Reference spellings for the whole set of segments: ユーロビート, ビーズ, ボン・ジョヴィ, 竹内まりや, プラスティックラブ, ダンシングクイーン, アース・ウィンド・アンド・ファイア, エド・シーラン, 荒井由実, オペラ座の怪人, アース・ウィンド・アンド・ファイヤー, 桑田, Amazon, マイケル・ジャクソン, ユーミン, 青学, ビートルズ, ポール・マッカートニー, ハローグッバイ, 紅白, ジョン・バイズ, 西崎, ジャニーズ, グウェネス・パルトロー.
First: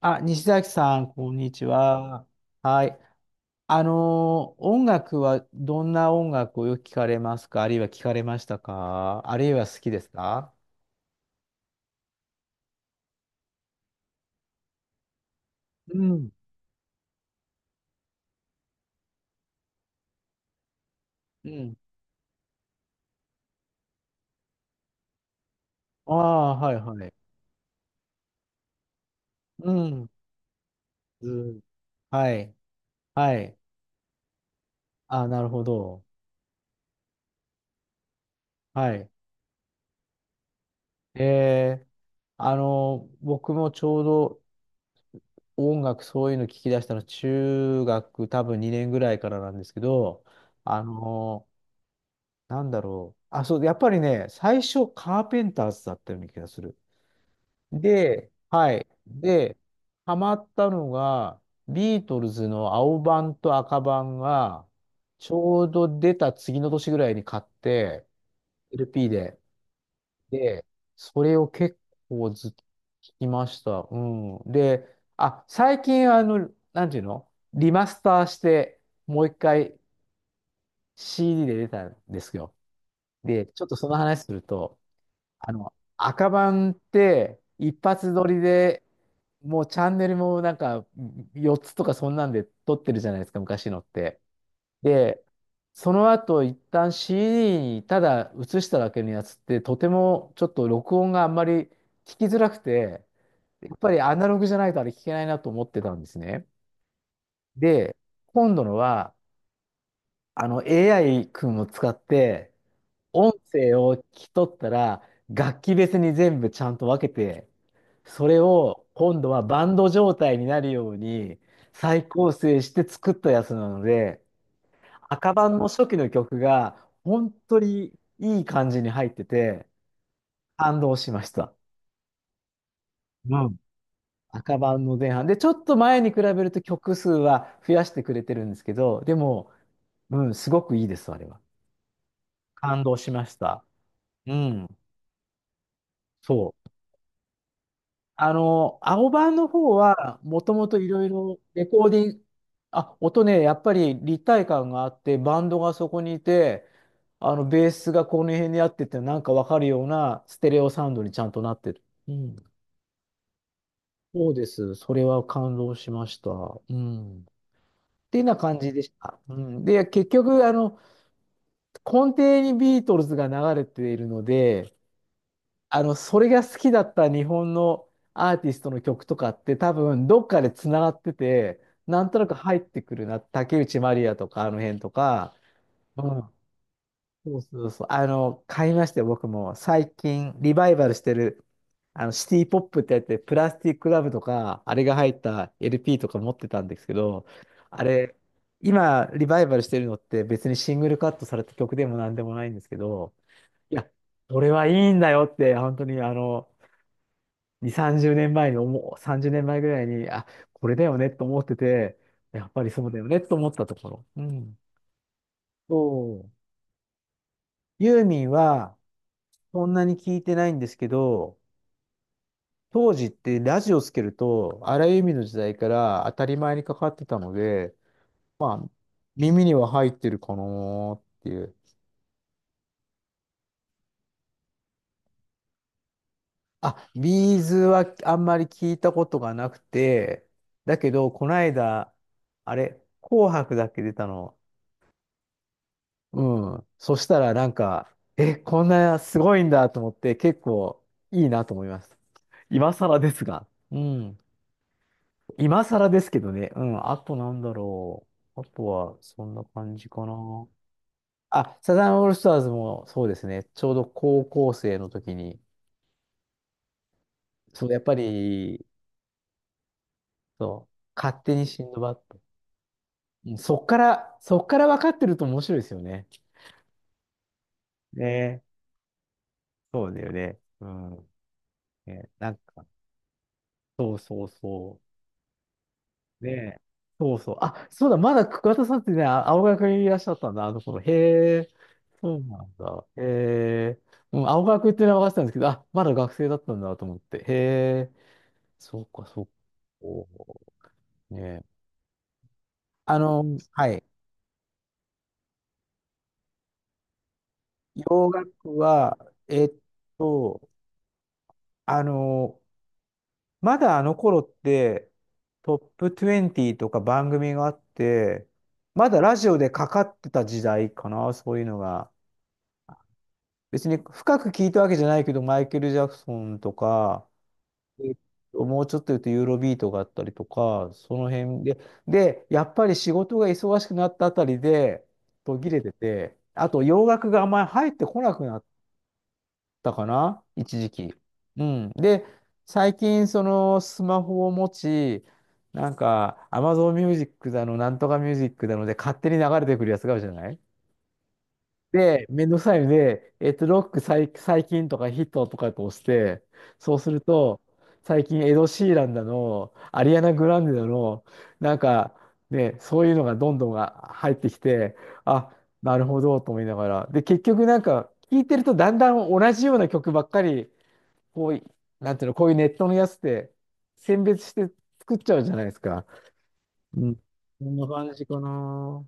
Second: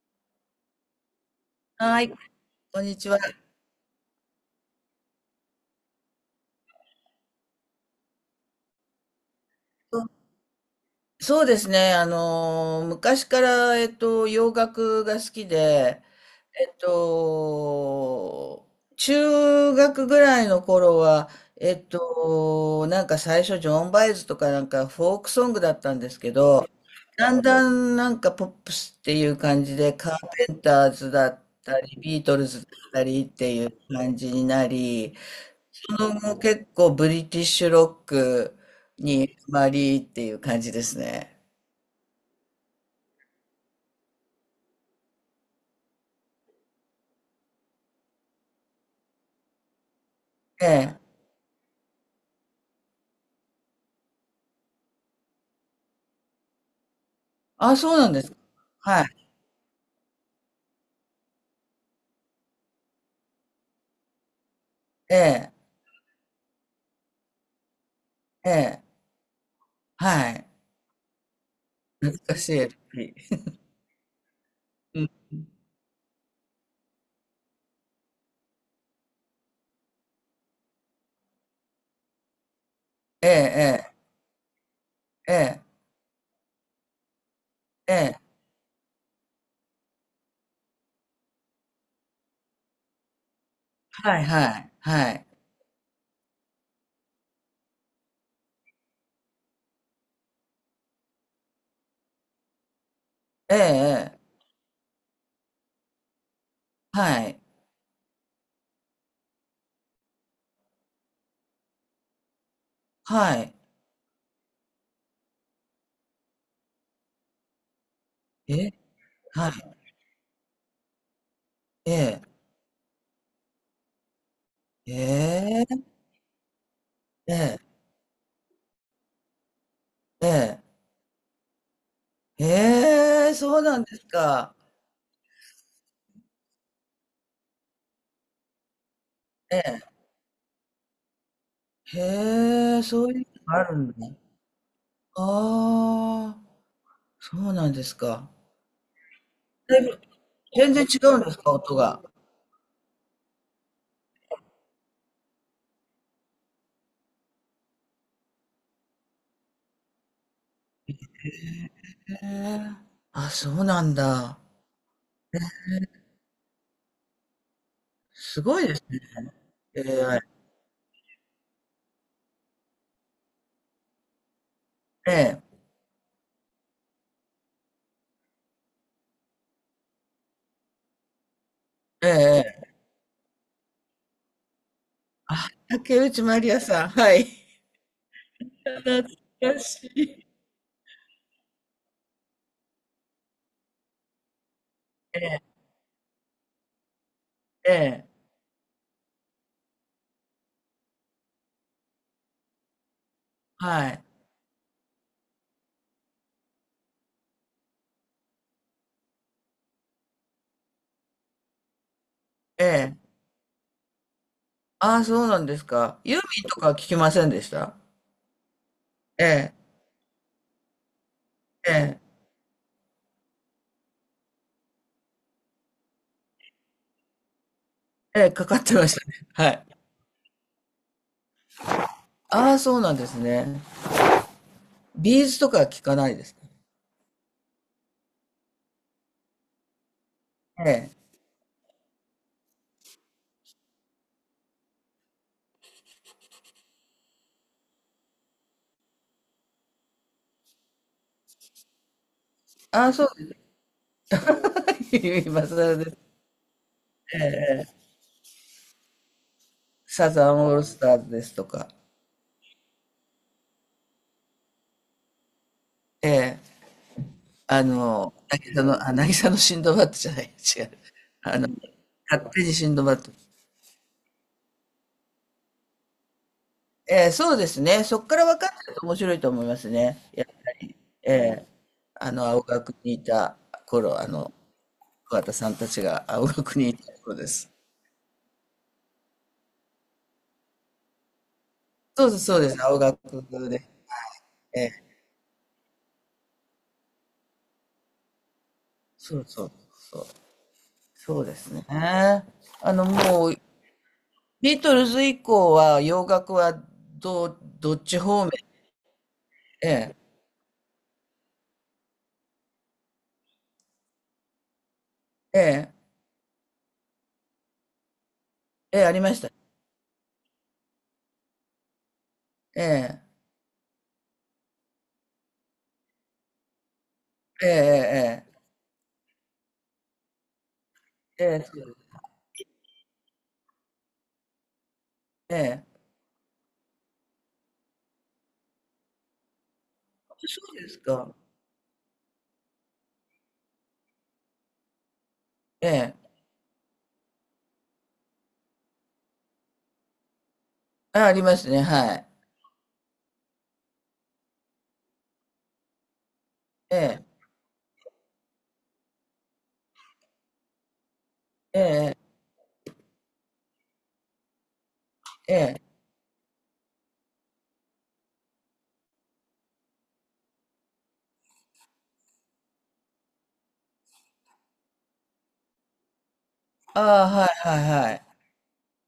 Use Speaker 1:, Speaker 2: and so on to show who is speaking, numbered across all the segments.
Speaker 1: あ、西崎さん、こんにち
Speaker 2: はい、
Speaker 1: は。
Speaker 2: こ
Speaker 1: は
Speaker 2: んに
Speaker 1: い。
Speaker 2: ちは。
Speaker 1: 音楽はどんな音楽をよく聞かれますか、あるいは聞かれましたか、あるいは好き
Speaker 2: そ
Speaker 1: で
Speaker 2: う
Speaker 1: すか？
Speaker 2: そうですね、昔から、洋楽が好き
Speaker 1: う
Speaker 2: で、
Speaker 1: ん。
Speaker 2: えっと、中学ぐらいの頃は、
Speaker 1: うん。
Speaker 2: なんか最初、ジョン・バイズとかなんかフォークソングだったんで
Speaker 1: あ
Speaker 2: すけ
Speaker 1: あ、
Speaker 2: ど、
Speaker 1: はいはい。
Speaker 2: だんだんなんかポップスっていう感
Speaker 1: う
Speaker 2: じで、
Speaker 1: ん。
Speaker 2: カーペンターズだ
Speaker 1: う
Speaker 2: っ
Speaker 1: ん。
Speaker 2: たり、ビー
Speaker 1: は
Speaker 2: トル
Speaker 1: い。
Speaker 2: ズだったりっ
Speaker 1: は
Speaker 2: て
Speaker 1: い。
Speaker 2: いう感じになり、
Speaker 1: あ、なるほ
Speaker 2: そ
Speaker 1: ど。
Speaker 2: の後結構ブリティッシュロック
Speaker 1: はい。
Speaker 2: にハマりっていう感じですね。
Speaker 1: えー、僕もちょうど音楽そういうの聞き出したの、中学多分2年ぐらいからなんですけど、
Speaker 2: え
Speaker 1: あ
Speaker 2: え。
Speaker 1: のあ、そう、やっぱりね、最初カーペンターズだったような気がする。
Speaker 2: あ、そうなんです
Speaker 1: で、
Speaker 2: か。
Speaker 1: はい。
Speaker 2: はい。
Speaker 1: で、ハマったのが、ビートルズの青版と赤版が、
Speaker 2: え
Speaker 1: ち
Speaker 2: え。
Speaker 1: ょうど出た次の年ぐらいに買って、
Speaker 2: ええ。
Speaker 1: LP で。
Speaker 2: はい。
Speaker 1: で、それを結
Speaker 2: 懐
Speaker 1: 構
Speaker 2: か
Speaker 1: ず
Speaker 2: し
Speaker 1: っ
Speaker 2: い。
Speaker 1: と
Speaker 2: エル
Speaker 1: 聞
Speaker 2: ピ
Speaker 1: きました。うん。で、
Speaker 2: ー。うん。
Speaker 1: あ、最近、あの、なんていうの、リマスターして、もう一回 CD で出たんですよ。
Speaker 2: え
Speaker 1: で、ちょっとその
Speaker 2: え、
Speaker 1: 話すると、
Speaker 2: ええ、え
Speaker 1: あの、
Speaker 2: え、
Speaker 1: 赤版って一
Speaker 2: え
Speaker 1: 発
Speaker 2: え。
Speaker 1: 撮りで、もうチャンネルもなんか4つとかそんなんで撮ってるじゃないですか、昔のって。
Speaker 2: はい、はい、は
Speaker 1: で、
Speaker 2: い。
Speaker 1: その後一旦 CD にただ映しただけのやつって、とてもちょっと録音があんまり聞きづらくて、
Speaker 2: ええ、
Speaker 1: やっぱり
Speaker 2: え
Speaker 1: アナ
Speaker 2: え。
Speaker 1: ログじゃないとあれ聞けないなと思ってたんですね。
Speaker 2: はい、
Speaker 1: で、今度のはあの AI 君を使って音
Speaker 2: はい。
Speaker 1: 声を聞き取ったら、楽器別に全部ちゃんと分けて、それ
Speaker 2: え、
Speaker 1: を今度は
Speaker 2: はい。
Speaker 1: バンド状態になるように
Speaker 2: え
Speaker 1: 再
Speaker 2: え、
Speaker 1: 構成して作ったやつなので、赤版
Speaker 2: え
Speaker 1: の
Speaker 2: え、
Speaker 1: 初期の曲が本
Speaker 2: ええ、
Speaker 1: 当にいい感じに入ってて、
Speaker 2: ええ。
Speaker 1: 感動しました。
Speaker 2: ええ、
Speaker 1: うん。
Speaker 2: そうなんですか。
Speaker 1: 赤版の前半。で、ちょっと前に比べると曲数は増やしてくれてるんですけど、でも、
Speaker 2: ええ。
Speaker 1: うん、すごくいいです、あれは。
Speaker 2: へ
Speaker 1: 感
Speaker 2: え、
Speaker 1: 動
Speaker 2: そ
Speaker 1: し
Speaker 2: うい
Speaker 1: ま
Speaker 2: う
Speaker 1: し
Speaker 2: のが
Speaker 1: た。
Speaker 2: あるんだ。
Speaker 1: うん、
Speaker 2: ああ。
Speaker 1: そう。
Speaker 2: そうなんですか。
Speaker 1: あの、青版の方
Speaker 2: だいぶ
Speaker 1: は、もとも
Speaker 2: 全
Speaker 1: と
Speaker 2: 然
Speaker 1: いろ
Speaker 2: 違
Speaker 1: い
Speaker 2: うんです
Speaker 1: ろ
Speaker 2: か、
Speaker 1: レ
Speaker 2: 音
Speaker 1: コー
Speaker 2: が。
Speaker 1: ディング、あ、音ね、やっぱり立体感があって、バンドがそこにいて、あの、ベースがこの辺にあってって、なんかわかるようなステレオサウンドにちゃんとなってる。う
Speaker 2: へ
Speaker 1: ん。
Speaker 2: え。あ、そうなん
Speaker 1: そう
Speaker 2: だ。
Speaker 1: です。それは感動しました。うん。っていうような
Speaker 2: す
Speaker 1: 感
Speaker 2: ごい
Speaker 1: じ
Speaker 2: で
Speaker 1: で
Speaker 2: す
Speaker 1: し
Speaker 2: ね、
Speaker 1: た。うん。
Speaker 2: エ
Speaker 1: で、結
Speaker 2: ーアイ。
Speaker 1: 局、あの、根底にビートルズが流れているので、あの、それが好きだった日本のアーティストの曲とかって多分どっかでつながってて、な
Speaker 2: え
Speaker 1: ん
Speaker 2: ええ
Speaker 1: となく入っ
Speaker 2: え。ええ。
Speaker 1: てくるな。竹内まりやとかあの辺とか。
Speaker 2: あ、竹
Speaker 1: う
Speaker 2: 内
Speaker 1: ん。
Speaker 2: まりやさん、はい。
Speaker 1: そうそうそう。あの、買いました
Speaker 2: 懐
Speaker 1: よ、僕も。
Speaker 2: かし
Speaker 1: 最
Speaker 2: い。
Speaker 1: 近リバイバルしてる、あの、シティポップってやって、プラスティックラブとか、あれが入
Speaker 2: え
Speaker 1: っ
Speaker 2: え、
Speaker 1: た LP とか持ってたんですけど、
Speaker 2: え
Speaker 1: あ
Speaker 2: え、
Speaker 1: れ、今リバイバルしてるのって別にシングルカットされた曲でもなんでもないんですけど、いや、
Speaker 2: はい。
Speaker 1: これはいいんだよって、本当にあの、2、30年前に思う、30年前ぐらいに、あ、これだよねと思ってて、やっぱ
Speaker 2: え
Speaker 1: りそう
Speaker 2: え。
Speaker 1: だよねと思ったところ。うん。
Speaker 2: あ、そうなんです
Speaker 1: そ
Speaker 2: か。ユー
Speaker 1: う。
Speaker 2: ミンとかは聞きませんでした？
Speaker 1: ユーミンは、
Speaker 2: ええ、
Speaker 1: そんなに聞いてないんですけど、
Speaker 2: ええ、
Speaker 1: 当時ってラジオつけると、荒井由実の時代から当たり前にかかってたので、
Speaker 2: ええ、か
Speaker 1: ま
Speaker 2: かっ
Speaker 1: あ、
Speaker 2: てましたね。
Speaker 1: 耳
Speaker 2: は
Speaker 1: に
Speaker 2: い。
Speaker 1: は入ってるかなーっていう。
Speaker 2: ああ、そうなんですね。ビーズとかは聞かないですか。
Speaker 1: あ、ビーズはあんまり聞いたことがなくて、
Speaker 2: え
Speaker 1: だけ
Speaker 2: え。
Speaker 1: ど、この間、あれ、紅白だっけ出たの、うん。そしたらなんか、え、こんなすごいんだと思って、結構いいなと思います。今
Speaker 2: ああ、
Speaker 1: 更
Speaker 2: そう。
Speaker 1: ですが。うん。
Speaker 2: 今
Speaker 1: 今
Speaker 2: 更
Speaker 1: 更
Speaker 2: で
Speaker 1: です
Speaker 2: す。
Speaker 1: けどね。うん。あとなんだろう。あとは、そんな感じか
Speaker 2: サ
Speaker 1: な。
Speaker 2: ザンオールスターズですと
Speaker 1: あ、
Speaker 2: か、
Speaker 1: サザンオールスターズもそうですね。ちょうど高校生の時に、
Speaker 2: ええ、あ
Speaker 1: そう、やっぱ
Speaker 2: の、渚
Speaker 1: り、
Speaker 2: の、あ、渚のシンドバッドじゃない、違
Speaker 1: そう、
Speaker 2: う。
Speaker 1: 勝手
Speaker 2: あ
Speaker 1: に
Speaker 2: の、
Speaker 1: シンドバッド。
Speaker 2: 勝手にシンドバッド。
Speaker 1: うん、そっから、そっから分かってると面白いですよね。
Speaker 2: ええ、そうですね。そ
Speaker 1: ね
Speaker 2: こから分かっ
Speaker 1: え。
Speaker 2: てると面白いと思います
Speaker 1: そう
Speaker 2: ね。
Speaker 1: だよ
Speaker 2: やっ
Speaker 1: ね。
Speaker 2: ぱ
Speaker 1: う
Speaker 2: り。
Speaker 1: ん。
Speaker 2: ええ、
Speaker 1: ね、
Speaker 2: あの、
Speaker 1: なん
Speaker 2: 青
Speaker 1: か、
Speaker 2: 学にいた
Speaker 1: そう
Speaker 2: 頃、あ
Speaker 1: そう
Speaker 2: の、
Speaker 1: そう。
Speaker 2: 桑田さんたちが青
Speaker 1: ね
Speaker 2: 学
Speaker 1: え。
Speaker 2: にいた
Speaker 1: そ
Speaker 2: 頃
Speaker 1: う
Speaker 2: で
Speaker 1: そう。
Speaker 2: す。
Speaker 1: あ、そうだ、まだ桑田さんってね、あ、青学にいらっしゃったんだ、あの頃。へえ、
Speaker 2: そう
Speaker 1: そ
Speaker 2: で
Speaker 1: う
Speaker 2: す、そう
Speaker 1: な
Speaker 2: で
Speaker 1: ん
Speaker 2: す。青
Speaker 1: だ。へ
Speaker 2: 学で。
Speaker 1: え、うん、青
Speaker 2: え
Speaker 1: 学
Speaker 2: え、
Speaker 1: っていうのは分かってたんですけど、あ、まだ学生だったんだと思って。へえ、そうか、
Speaker 2: そ
Speaker 1: そ
Speaker 2: う
Speaker 1: うか。
Speaker 2: そうそう。
Speaker 1: おー
Speaker 2: そ
Speaker 1: ね
Speaker 2: うで
Speaker 1: え。
Speaker 2: すね。あの、
Speaker 1: あ
Speaker 2: もう、
Speaker 1: の、はい。
Speaker 2: ビートルズ以降は洋楽はどっち
Speaker 1: 洋
Speaker 2: 方面？
Speaker 1: 楽は、えっ
Speaker 2: ええ、
Speaker 1: と、あの、まだあの頃って、
Speaker 2: え
Speaker 1: ト
Speaker 2: え、
Speaker 1: ップ20とか番組があって、
Speaker 2: ええ、
Speaker 1: ま
Speaker 2: あ
Speaker 1: だ
Speaker 2: りま
Speaker 1: ラ
Speaker 2: し
Speaker 1: ジオ
Speaker 2: た。
Speaker 1: でかかってた時代かな、そういうのが。
Speaker 2: ええ、
Speaker 1: 別に深く聞いたわけじゃないけど、マイケル・ジャクソンとか、
Speaker 2: え
Speaker 1: えっ
Speaker 2: え
Speaker 1: もうちょっと言うとユーロビートがあったりとか、その
Speaker 2: えええ
Speaker 1: 辺で、
Speaker 2: え、
Speaker 1: で、やっぱり仕事が忙しくなったあたりで
Speaker 2: え
Speaker 1: 途切れ
Speaker 2: え、
Speaker 1: てて、あと洋楽があんまり入ってこなくなったかな、
Speaker 2: そ
Speaker 1: 一
Speaker 2: うです。ええ、そうで
Speaker 1: 時
Speaker 2: す
Speaker 1: 期。
Speaker 2: か。
Speaker 1: うん。で、最近そのスマホを持ち、
Speaker 2: え
Speaker 1: なん
Speaker 2: え、
Speaker 1: か Amazon ミュージックだの、なんとかミュージックだので勝手に流れてくるやつがあるじゃない。
Speaker 2: あ、ありますね、は
Speaker 1: で、
Speaker 2: い。
Speaker 1: めんどくさいので、ロック最、最近とかヒットとかこ押して、そ
Speaker 2: え
Speaker 1: うする
Speaker 2: え、
Speaker 1: と、最近エド・シーランだの、アリアナ・グランデだの、なん
Speaker 2: え
Speaker 1: か
Speaker 2: え、
Speaker 1: ね、そういうのがどんどんが入ってきて、あ、
Speaker 2: ええ、
Speaker 1: なるほどと思いながら。で、結局なんか、聞いてるとだんだん同じような曲ばっかり、こうい、なんていうの、こういうネットのやつって選別して作っちゃうじゃないですか。
Speaker 2: あ
Speaker 1: うん。こ
Speaker 2: あ、はい
Speaker 1: んな
Speaker 2: はい
Speaker 1: 感
Speaker 2: はい。
Speaker 1: じかな。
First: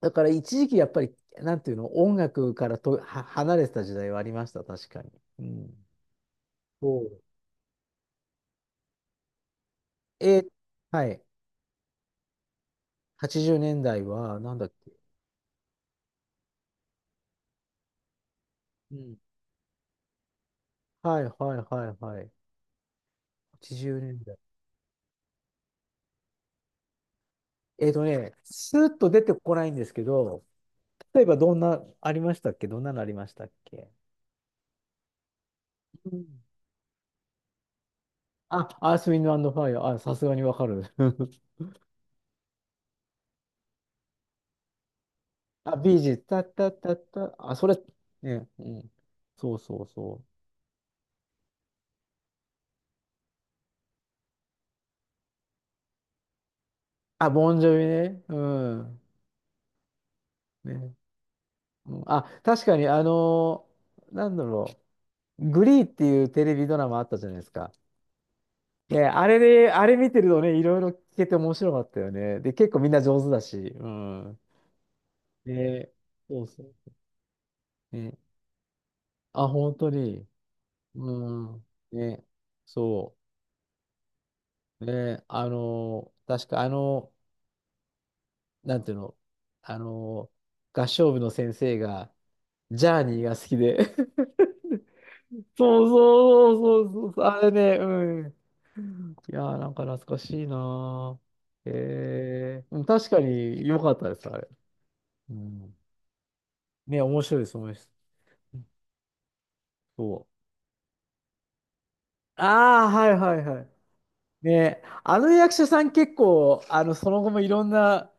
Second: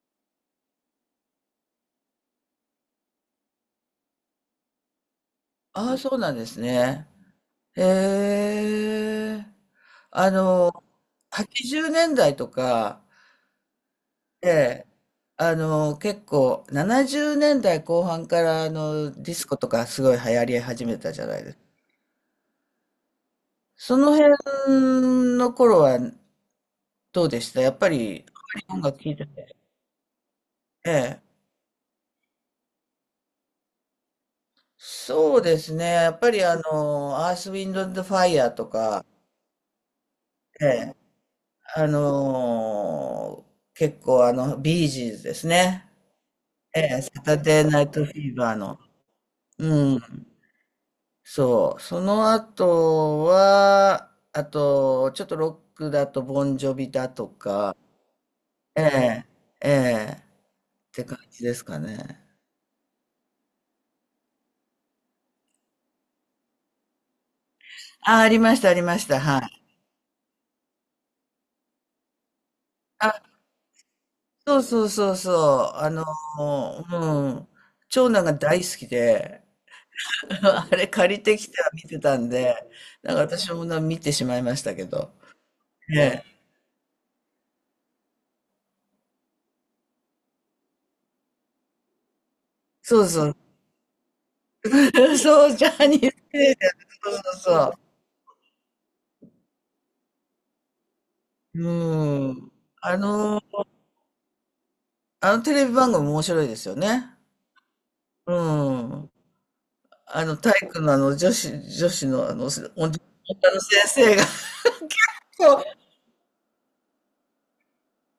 Speaker 1: だから一時期やっぱり、なんていうの、音楽からとは離れてた時代はありました、確かに。うん。
Speaker 2: ああ、そうなんです
Speaker 1: そ
Speaker 2: ね。
Speaker 1: う。
Speaker 2: へえ、あ
Speaker 1: えー、
Speaker 2: の、
Speaker 1: はい。
Speaker 2: 80年代とか、
Speaker 1: 80年代は、
Speaker 2: え
Speaker 1: なんだっ
Speaker 2: え、
Speaker 1: け。
Speaker 2: あの、結構、70年代後半からあ
Speaker 1: う
Speaker 2: の
Speaker 1: ん。
Speaker 2: ディスコとかすごい流行り始めた
Speaker 1: は
Speaker 2: じ
Speaker 1: い
Speaker 2: ゃ
Speaker 1: は
Speaker 2: ないですか。
Speaker 1: いはいはい。80
Speaker 2: そ
Speaker 1: 年
Speaker 2: の辺
Speaker 1: 代。
Speaker 2: の頃はどうでしたやっぱり、あまり
Speaker 1: ス
Speaker 2: 音
Speaker 1: ーッ
Speaker 2: 楽
Speaker 1: と
Speaker 2: 聴い
Speaker 1: 出
Speaker 2: て
Speaker 1: てこ
Speaker 2: て。
Speaker 1: ないんですけど、
Speaker 2: え
Speaker 1: 例
Speaker 2: え。
Speaker 1: えばどんな、ありましたっけ、どんなのありましたっけ？
Speaker 2: そうですね。
Speaker 1: う
Speaker 2: やっ
Speaker 1: ん。
Speaker 2: ぱりあの、アース・ウィンド・アンド・ファイヤー
Speaker 1: あ、
Speaker 2: と
Speaker 1: アー
Speaker 2: か、
Speaker 1: ス、ウィンド、アンド、ファイア。あ、さすがにわか
Speaker 2: え
Speaker 1: る。
Speaker 2: え、あのー結構あの、ビージーズです
Speaker 1: あ、
Speaker 2: ね。
Speaker 1: ビージー、タッタッ
Speaker 2: え
Speaker 1: タッ
Speaker 2: え、サ
Speaker 1: タ。
Speaker 2: タ
Speaker 1: あ、
Speaker 2: デ
Speaker 1: そ
Speaker 2: ー・
Speaker 1: れ、
Speaker 2: ナイト・フィー
Speaker 1: ね、
Speaker 2: バー
Speaker 1: う
Speaker 2: の。
Speaker 1: ん。そうそ
Speaker 2: う
Speaker 1: う
Speaker 2: ん。
Speaker 1: そう。
Speaker 2: そう。その後は、あと、ちょっとロックだと、ボンジョビだと
Speaker 1: あ、ボンジ
Speaker 2: か、
Speaker 1: ョビね。う
Speaker 2: え
Speaker 1: ん。
Speaker 2: え、ええ、っ
Speaker 1: ね、
Speaker 2: て感じですか
Speaker 1: うん、
Speaker 2: ね。
Speaker 1: あ、確かに、なんだろグリーっていうテレビドラマあったじゃないですか。
Speaker 2: あ、ありました、ありま
Speaker 1: ね、
Speaker 2: した。
Speaker 1: あれ
Speaker 2: はい。
Speaker 1: で、あれ見てるとね、いろいろ聞けて面白かったよね。で、結構みんな上手だし、うん。
Speaker 2: そうそうそうそう。あ
Speaker 1: ね、
Speaker 2: の、
Speaker 1: そうそう。
Speaker 2: うん。長
Speaker 1: ね、
Speaker 2: 男が大好きで、
Speaker 1: あ、本当に、
Speaker 2: あれ借りて
Speaker 1: う
Speaker 2: きて
Speaker 1: ん。
Speaker 2: は見てた
Speaker 1: ね、
Speaker 2: んで、な
Speaker 1: そ
Speaker 2: んか私もな見てしまいました
Speaker 1: う。
Speaker 2: けど。
Speaker 1: ね、
Speaker 2: ええ。
Speaker 1: 確かあの、なんていうの、あのー合唱部の先生が、ジャ
Speaker 2: そ
Speaker 1: ー
Speaker 2: う
Speaker 1: ニー
Speaker 2: そ
Speaker 1: が
Speaker 2: う。
Speaker 1: 好きで。
Speaker 2: そう、ジ
Speaker 1: そ
Speaker 2: ャ
Speaker 1: う
Speaker 2: ニーズテレビだ。
Speaker 1: そうそうそ
Speaker 2: そ
Speaker 1: うそ
Speaker 2: う
Speaker 1: う、
Speaker 2: そう
Speaker 1: あれね、う
Speaker 2: そ
Speaker 1: ん。いやー、なんか懐かしいな
Speaker 2: う。
Speaker 1: ー。
Speaker 2: うん。
Speaker 1: えー、うん、
Speaker 2: あ
Speaker 1: 確か
Speaker 2: の、
Speaker 1: に良かったです、あれ。う
Speaker 2: あのテレビ
Speaker 1: ん、
Speaker 2: 番組面白いですよ
Speaker 1: ね、
Speaker 2: ね。
Speaker 1: 面白いです、面白いです。
Speaker 2: うん。
Speaker 1: そ
Speaker 2: あ
Speaker 1: う。
Speaker 2: の、体育のあの女子、女子のあの、
Speaker 1: あ
Speaker 2: 女
Speaker 1: あ、はいはいは
Speaker 2: の
Speaker 1: い。
Speaker 2: 先生が。
Speaker 1: ね、あの
Speaker 2: そ
Speaker 1: 役
Speaker 2: う、
Speaker 1: 者さん結構、あの、その後もいろんな、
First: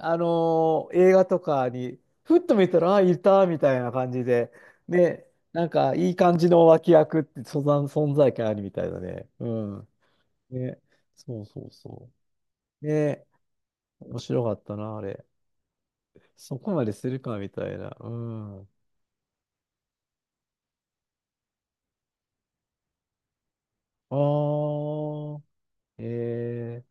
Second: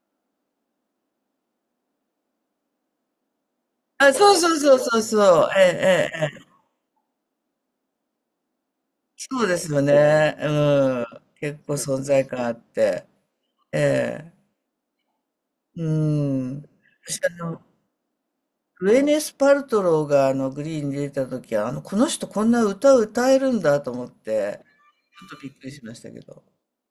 Speaker 1: 映画とかに、ふっと見たら、ああ、いた、みたいな感
Speaker 2: あ、
Speaker 1: じ
Speaker 2: そう
Speaker 1: で、
Speaker 2: そうそうそう
Speaker 1: ね、
Speaker 2: そう。え
Speaker 1: なんか、い
Speaker 2: え、
Speaker 1: い
Speaker 2: え
Speaker 1: 感
Speaker 2: え。
Speaker 1: じの脇役って、そざん存在感あるみたいだね。
Speaker 2: そ
Speaker 1: う
Speaker 2: うですよ
Speaker 1: ん。
Speaker 2: ね。う
Speaker 1: ね、
Speaker 2: ん。
Speaker 1: そう
Speaker 2: 結
Speaker 1: そう
Speaker 2: 構存
Speaker 1: そ
Speaker 2: 在感あっ
Speaker 1: う。
Speaker 2: て。
Speaker 1: ね、
Speaker 2: え
Speaker 1: 面
Speaker 2: え。
Speaker 1: 白かったな、あれ。
Speaker 2: う
Speaker 1: そ
Speaker 2: ん。
Speaker 1: こまでする
Speaker 2: 私、あ
Speaker 1: かみ
Speaker 2: の、
Speaker 1: たいな。うん。
Speaker 2: グエネス・パルトローがあのグリーンに出た時は、あの、この人こんな歌を歌えるんだと思って、
Speaker 1: あ
Speaker 2: ちょっと
Speaker 1: あ、
Speaker 2: びっくりしましたけど。
Speaker 1: ええ、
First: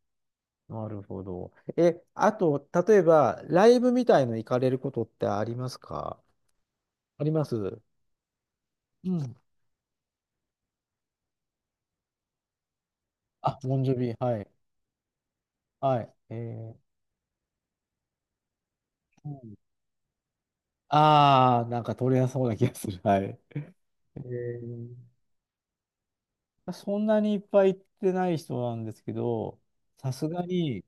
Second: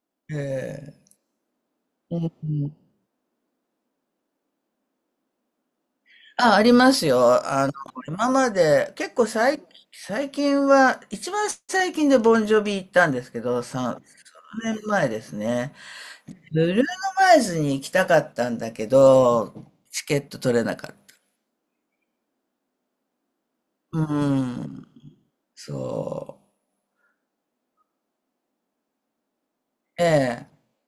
Speaker 1: な
Speaker 2: え
Speaker 1: る
Speaker 2: え。
Speaker 1: ほど。え、
Speaker 2: うん
Speaker 1: あ
Speaker 2: う
Speaker 1: と、
Speaker 2: ん。
Speaker 1: 例えば、ライブみたいの行かれることってありますか？
Speaker 2: あ、あります
Speaker 1: ありま
Speaker 2: よ。
Speaker 1: す。
Speaker 2: あの、
Speaker 1: う
Speaker 2: 今まで、結構
Speaker 1: ん。
Speaker 2: 最近は、一番最近でボンジョビ行ったんですけ
Speaker 1: あ、
Speaker 2: ど、
Speaker 1: モンジョ
Speaker 2: 3、
Speaker 1: ビ、はい。
Speaker 2: 3年前ですね。
Speaker 1: はい。え
Speaker 2: ブルー
Speaker 1: え、
Speaker 2: ノ・マーズに行きたかったんだけど、チケット取れなかった。
Speaker 1: ああー、なんか取れやすそうな気がする。はい。
Speaker 2: うー
Speaker 1: え
Speaker 2: ん。そ
Speaker 1: そんなにいっぱい行ってない人なんですけど、
Speaker 2: う。え
Speaker 1: さすが
Speaker 2: え。
Speaker 1: に、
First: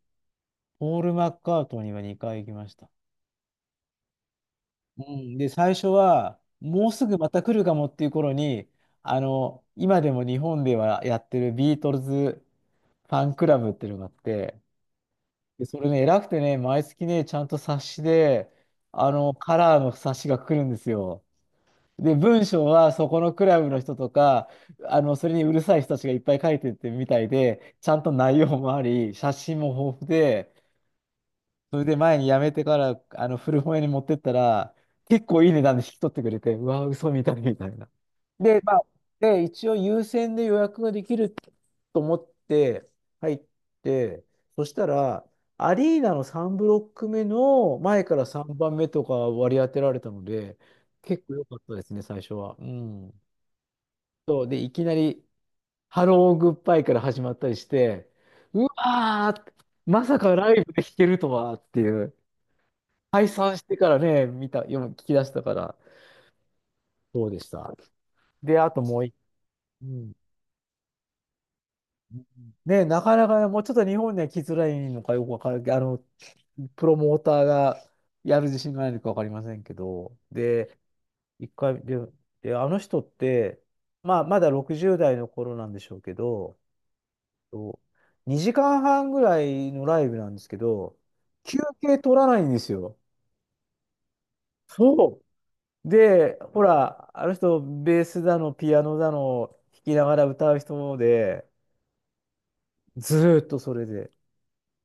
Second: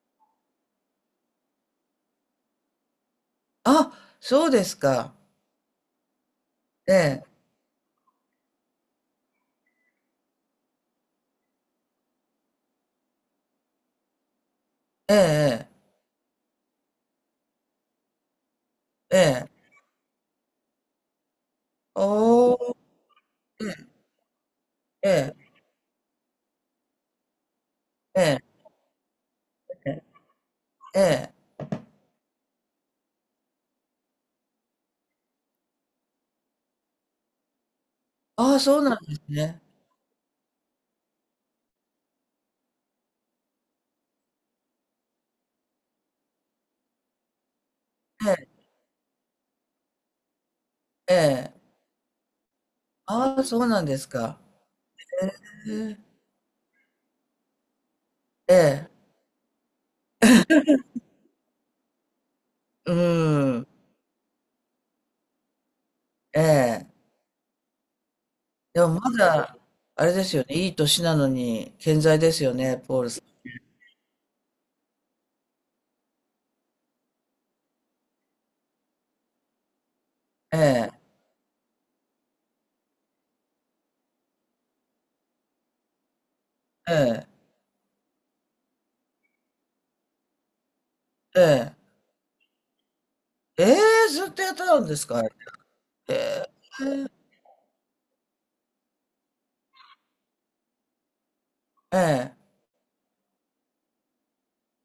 Speaker 1: ポール・マッカートニーは2回行きました。
Speaker 2: あ、そうです
Speaker 1: う
Speaker 2: か。
Speaker 1: ん。で、最初は、もう
Speaker 2: え
Speaker 1: すぐ
Speaker 2: え、
Speaker 1: また来るかもっていう頃に、今でも日本ではやってるビートルズファンクラブっていうのがあって、
Speaker 2: え
Speaker 1: で、
Speaker 2: え、
Speaker 1: それね、偉くてね、毎月ね、ちゃんと冊子で、
Speaker 2: ええ、え
Speaker 1: カ
Speaker 2: え。
Speaker 1: ラーの冊子が来るんですよ。で、文
Speaker 2: お
Speaker 1: 章
Speaker 2: ー、
Speaker 1: はそこのクラブの人とか、
Speaker 2: え
Speaker 1: それ
Speaker 2: え、
Speaker 1: にうるさい人たちがいっぱい書いてってみたいで、ちゃんと
Speaker 2: え
Speaker 1: 内
Speaker 2: え、
Speaker 1: 容もあり、写真も
Speaker 2: ええ、
Speaker 1: 豊富で、
Speaker 2: ええ。
Speaker 1: それで前に辞めてから、古本屋に持ってったら、結構いい値段で引き取ってくれて、うわ、嘘みたいみたいな。
Speaker 2: あ
Speaker 1: で、
Speaker 2: あ、
Speaker 1: ま
Speaker 2: そ
Speaker 1: あ、
Speaker 2: うなんです
Speaker 1: で、
Speaker 2: ね。
Speaker 1: 一応優先で予約ができると思って入って、そしたら、アリーナの3ブロック目の前から
Speaker 2: え
Speaker 1: 3番目とか割り当てられたので、
Speaker 2: え、え
Speaker 1: 結構良かっ
Speaker 2: え。
Speaker 1: たですね、最初は。うん。
Speaker 2: ああ、そうなんですか。
Speaker 1: そう、で、いきなり、
Speaker 2: ええ、
Speaker 1: ハローグッバイから始まったりして、
Speaker 2: え
Speaker 1: う
Speaker 2: え、
Speaker 1: わー、まさかライブで弾けるとはっていう。
Speaker 2: う
Speaker 1: 解散し
Speaker 2: ん、
Speaker 1: てからね、見た、読む、聞き出したから、
Speaker 2: ええ。
Speaker 1: そうでした。で、あと
Speaker 2: で
Speaker 1: も
Speaker 2: も
Speaker 1: う
Speaker 2: ま
Speaker 1: 一、
Speaker 2: だ、
Speaker 1: う
Speaker 2: あ
Speaker 1: ん。
Speaker 2: れですよね、いい年なのに健在ですよね、
Speaker 1: ね、な
Speaker 2: ポール
Speaker 1: か
Speaker 2: さん。
Speaker 1: なかね、もうちょっと日本には来づらいのかよくわからけど、プロモーターがやる自信がないのかわかりませんけど、
Speaker 2: え
Speaker 1: で、
Speaker 2: え、
Speaker 1: 一回、で、で、あの人って、まあ、まだ60代の頃なんでしょうけど、
Speaker 2: ええ。
Speaker 1: 2時間半ぐらいのライブなんですけど、
Speaker 2: え
Speaker 1: 休
Speaker 2: え。
Speaker 1: 憩取らないんですよ。
Speaker 2: ええ、ずっとやってたんですか？
Speaker 1: そう。
Speaker 2: え
Speaker 1: で、
Speaker 2: え。
Speaker 1: ほら、あの人、ベースだの、ピアノだの、弾きながら歌う人で、
Speaker 2: え
Speaker 1: ずーっとそれで、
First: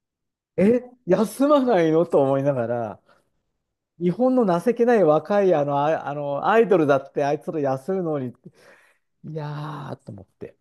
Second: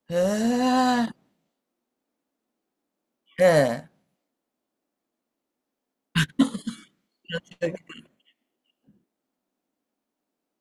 Speaker 2: え。ええ。
Speaker 1: 休まないのと思いながら、
Speaker 2: ええ。
Speaker 1: 日本の情けない若いあの、アイドルだって、あいつら休むのに、いやーと思って、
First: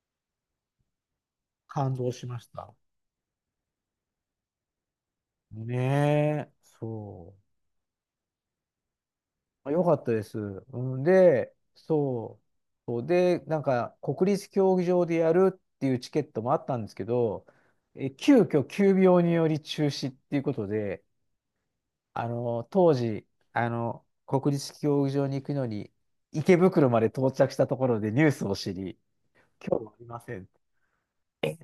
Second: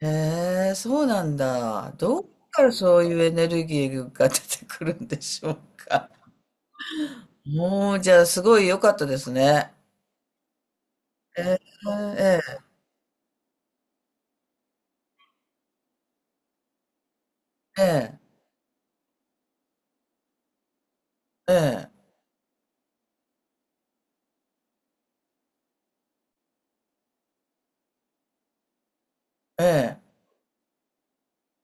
Speaker 2: ええ、え、そうなんだ。
Speaker 1: 感動
Speaker 2: どっ
Speaker 1: しまし
Speaker 2: から
Speaker 1: た。
Speaker 2: そういうエネルギーが出てくるんでしょう
Speaker 1: ね
Speaker 2: か？
Speaker 1: え、そう。
Speaker 2: もう、じゃあ、すごい良かったです
Speaker 1: あ、
Speaker 2: ね。
Speaker 1: よかったです。うん、
Speaker 2: え
Speaker 1: で、
Speaker 2: え、
Speaker 1: そ
Speaker 2: え
Speaker 1: う。
Speaker 2: え、
Speaker 1: そうで、なんか、国立競技場でやるっていうチケットもあったんですけど、
Speaker 2: え
Speaker 1: え、
Speaker 2: え、
Speaker 1: 急遽急病により中止っていうことで、
Speaker 2: え
Speaker 1: 当時、国立競技場に行くのに、池袋まで到着したところでニュースを知り、
Speaker 2: え、
Speaker 1: 今日はあ
Speaker 2: え
Speaker 1: り
Speaker 2: え。
Speaker 1: ません。え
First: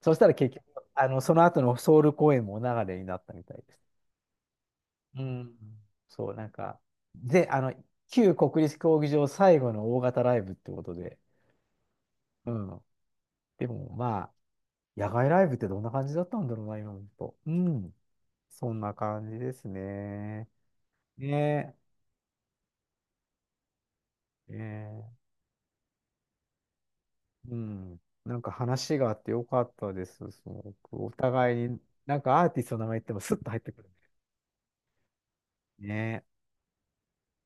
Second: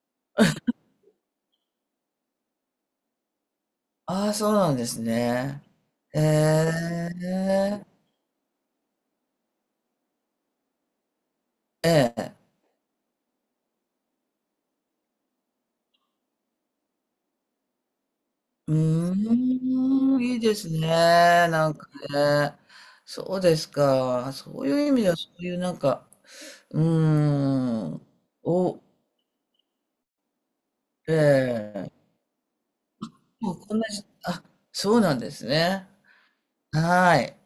Speaker 1: そしたら結局、その後のソウル公演もお流れになったみたいです。
Speaker 2: ああ、そうなんです
Speaker 1: うん。
Speaker 2: ね。え
Speaker 1: そう、なんか、で、
Speaker 2: え。
Speaker 1: 旧国立競技場最後の大型ライブってことで、
Speaker 2: ええ。
Speaker 1: うん。でも、まあ、野外ライブってどんな感じだったんだろうな、今思うと。うん。そ
Speaker 2: う
Speaker 1: んな感じです
Speaker 2: ーん、いい
Speaker 1: ね。
Speaker 2: ですね。なん
Speaker 1: ね
Speaker 2: かね。そうですか。
Speaker 1: え。
Speaker 2: そういう意味で
Speaker 1: ね
Speaker 2: は、そういうなんか、う
Speaker 1: え、う
Speaker 2: ー
Speaker 1: ん。
Speaker 2: ん、
Speaker 1: なんか
Speaker 2: お、
Speaker 1: 話があってよかったです、すごく。お互いに、
Speaker 2: ええ。
Speaker 1: なんかアーティストの名前言ってもスッと
Speaker 2: もう
Speaker 1: 入って
Speaker 2: こん
Speaker 1: く
Speaker 2: な
Speaker 1: る。
Speaker 2: じ、あ、そうなんですね。
Speaker 1: ねね。
Speaker 2: はい。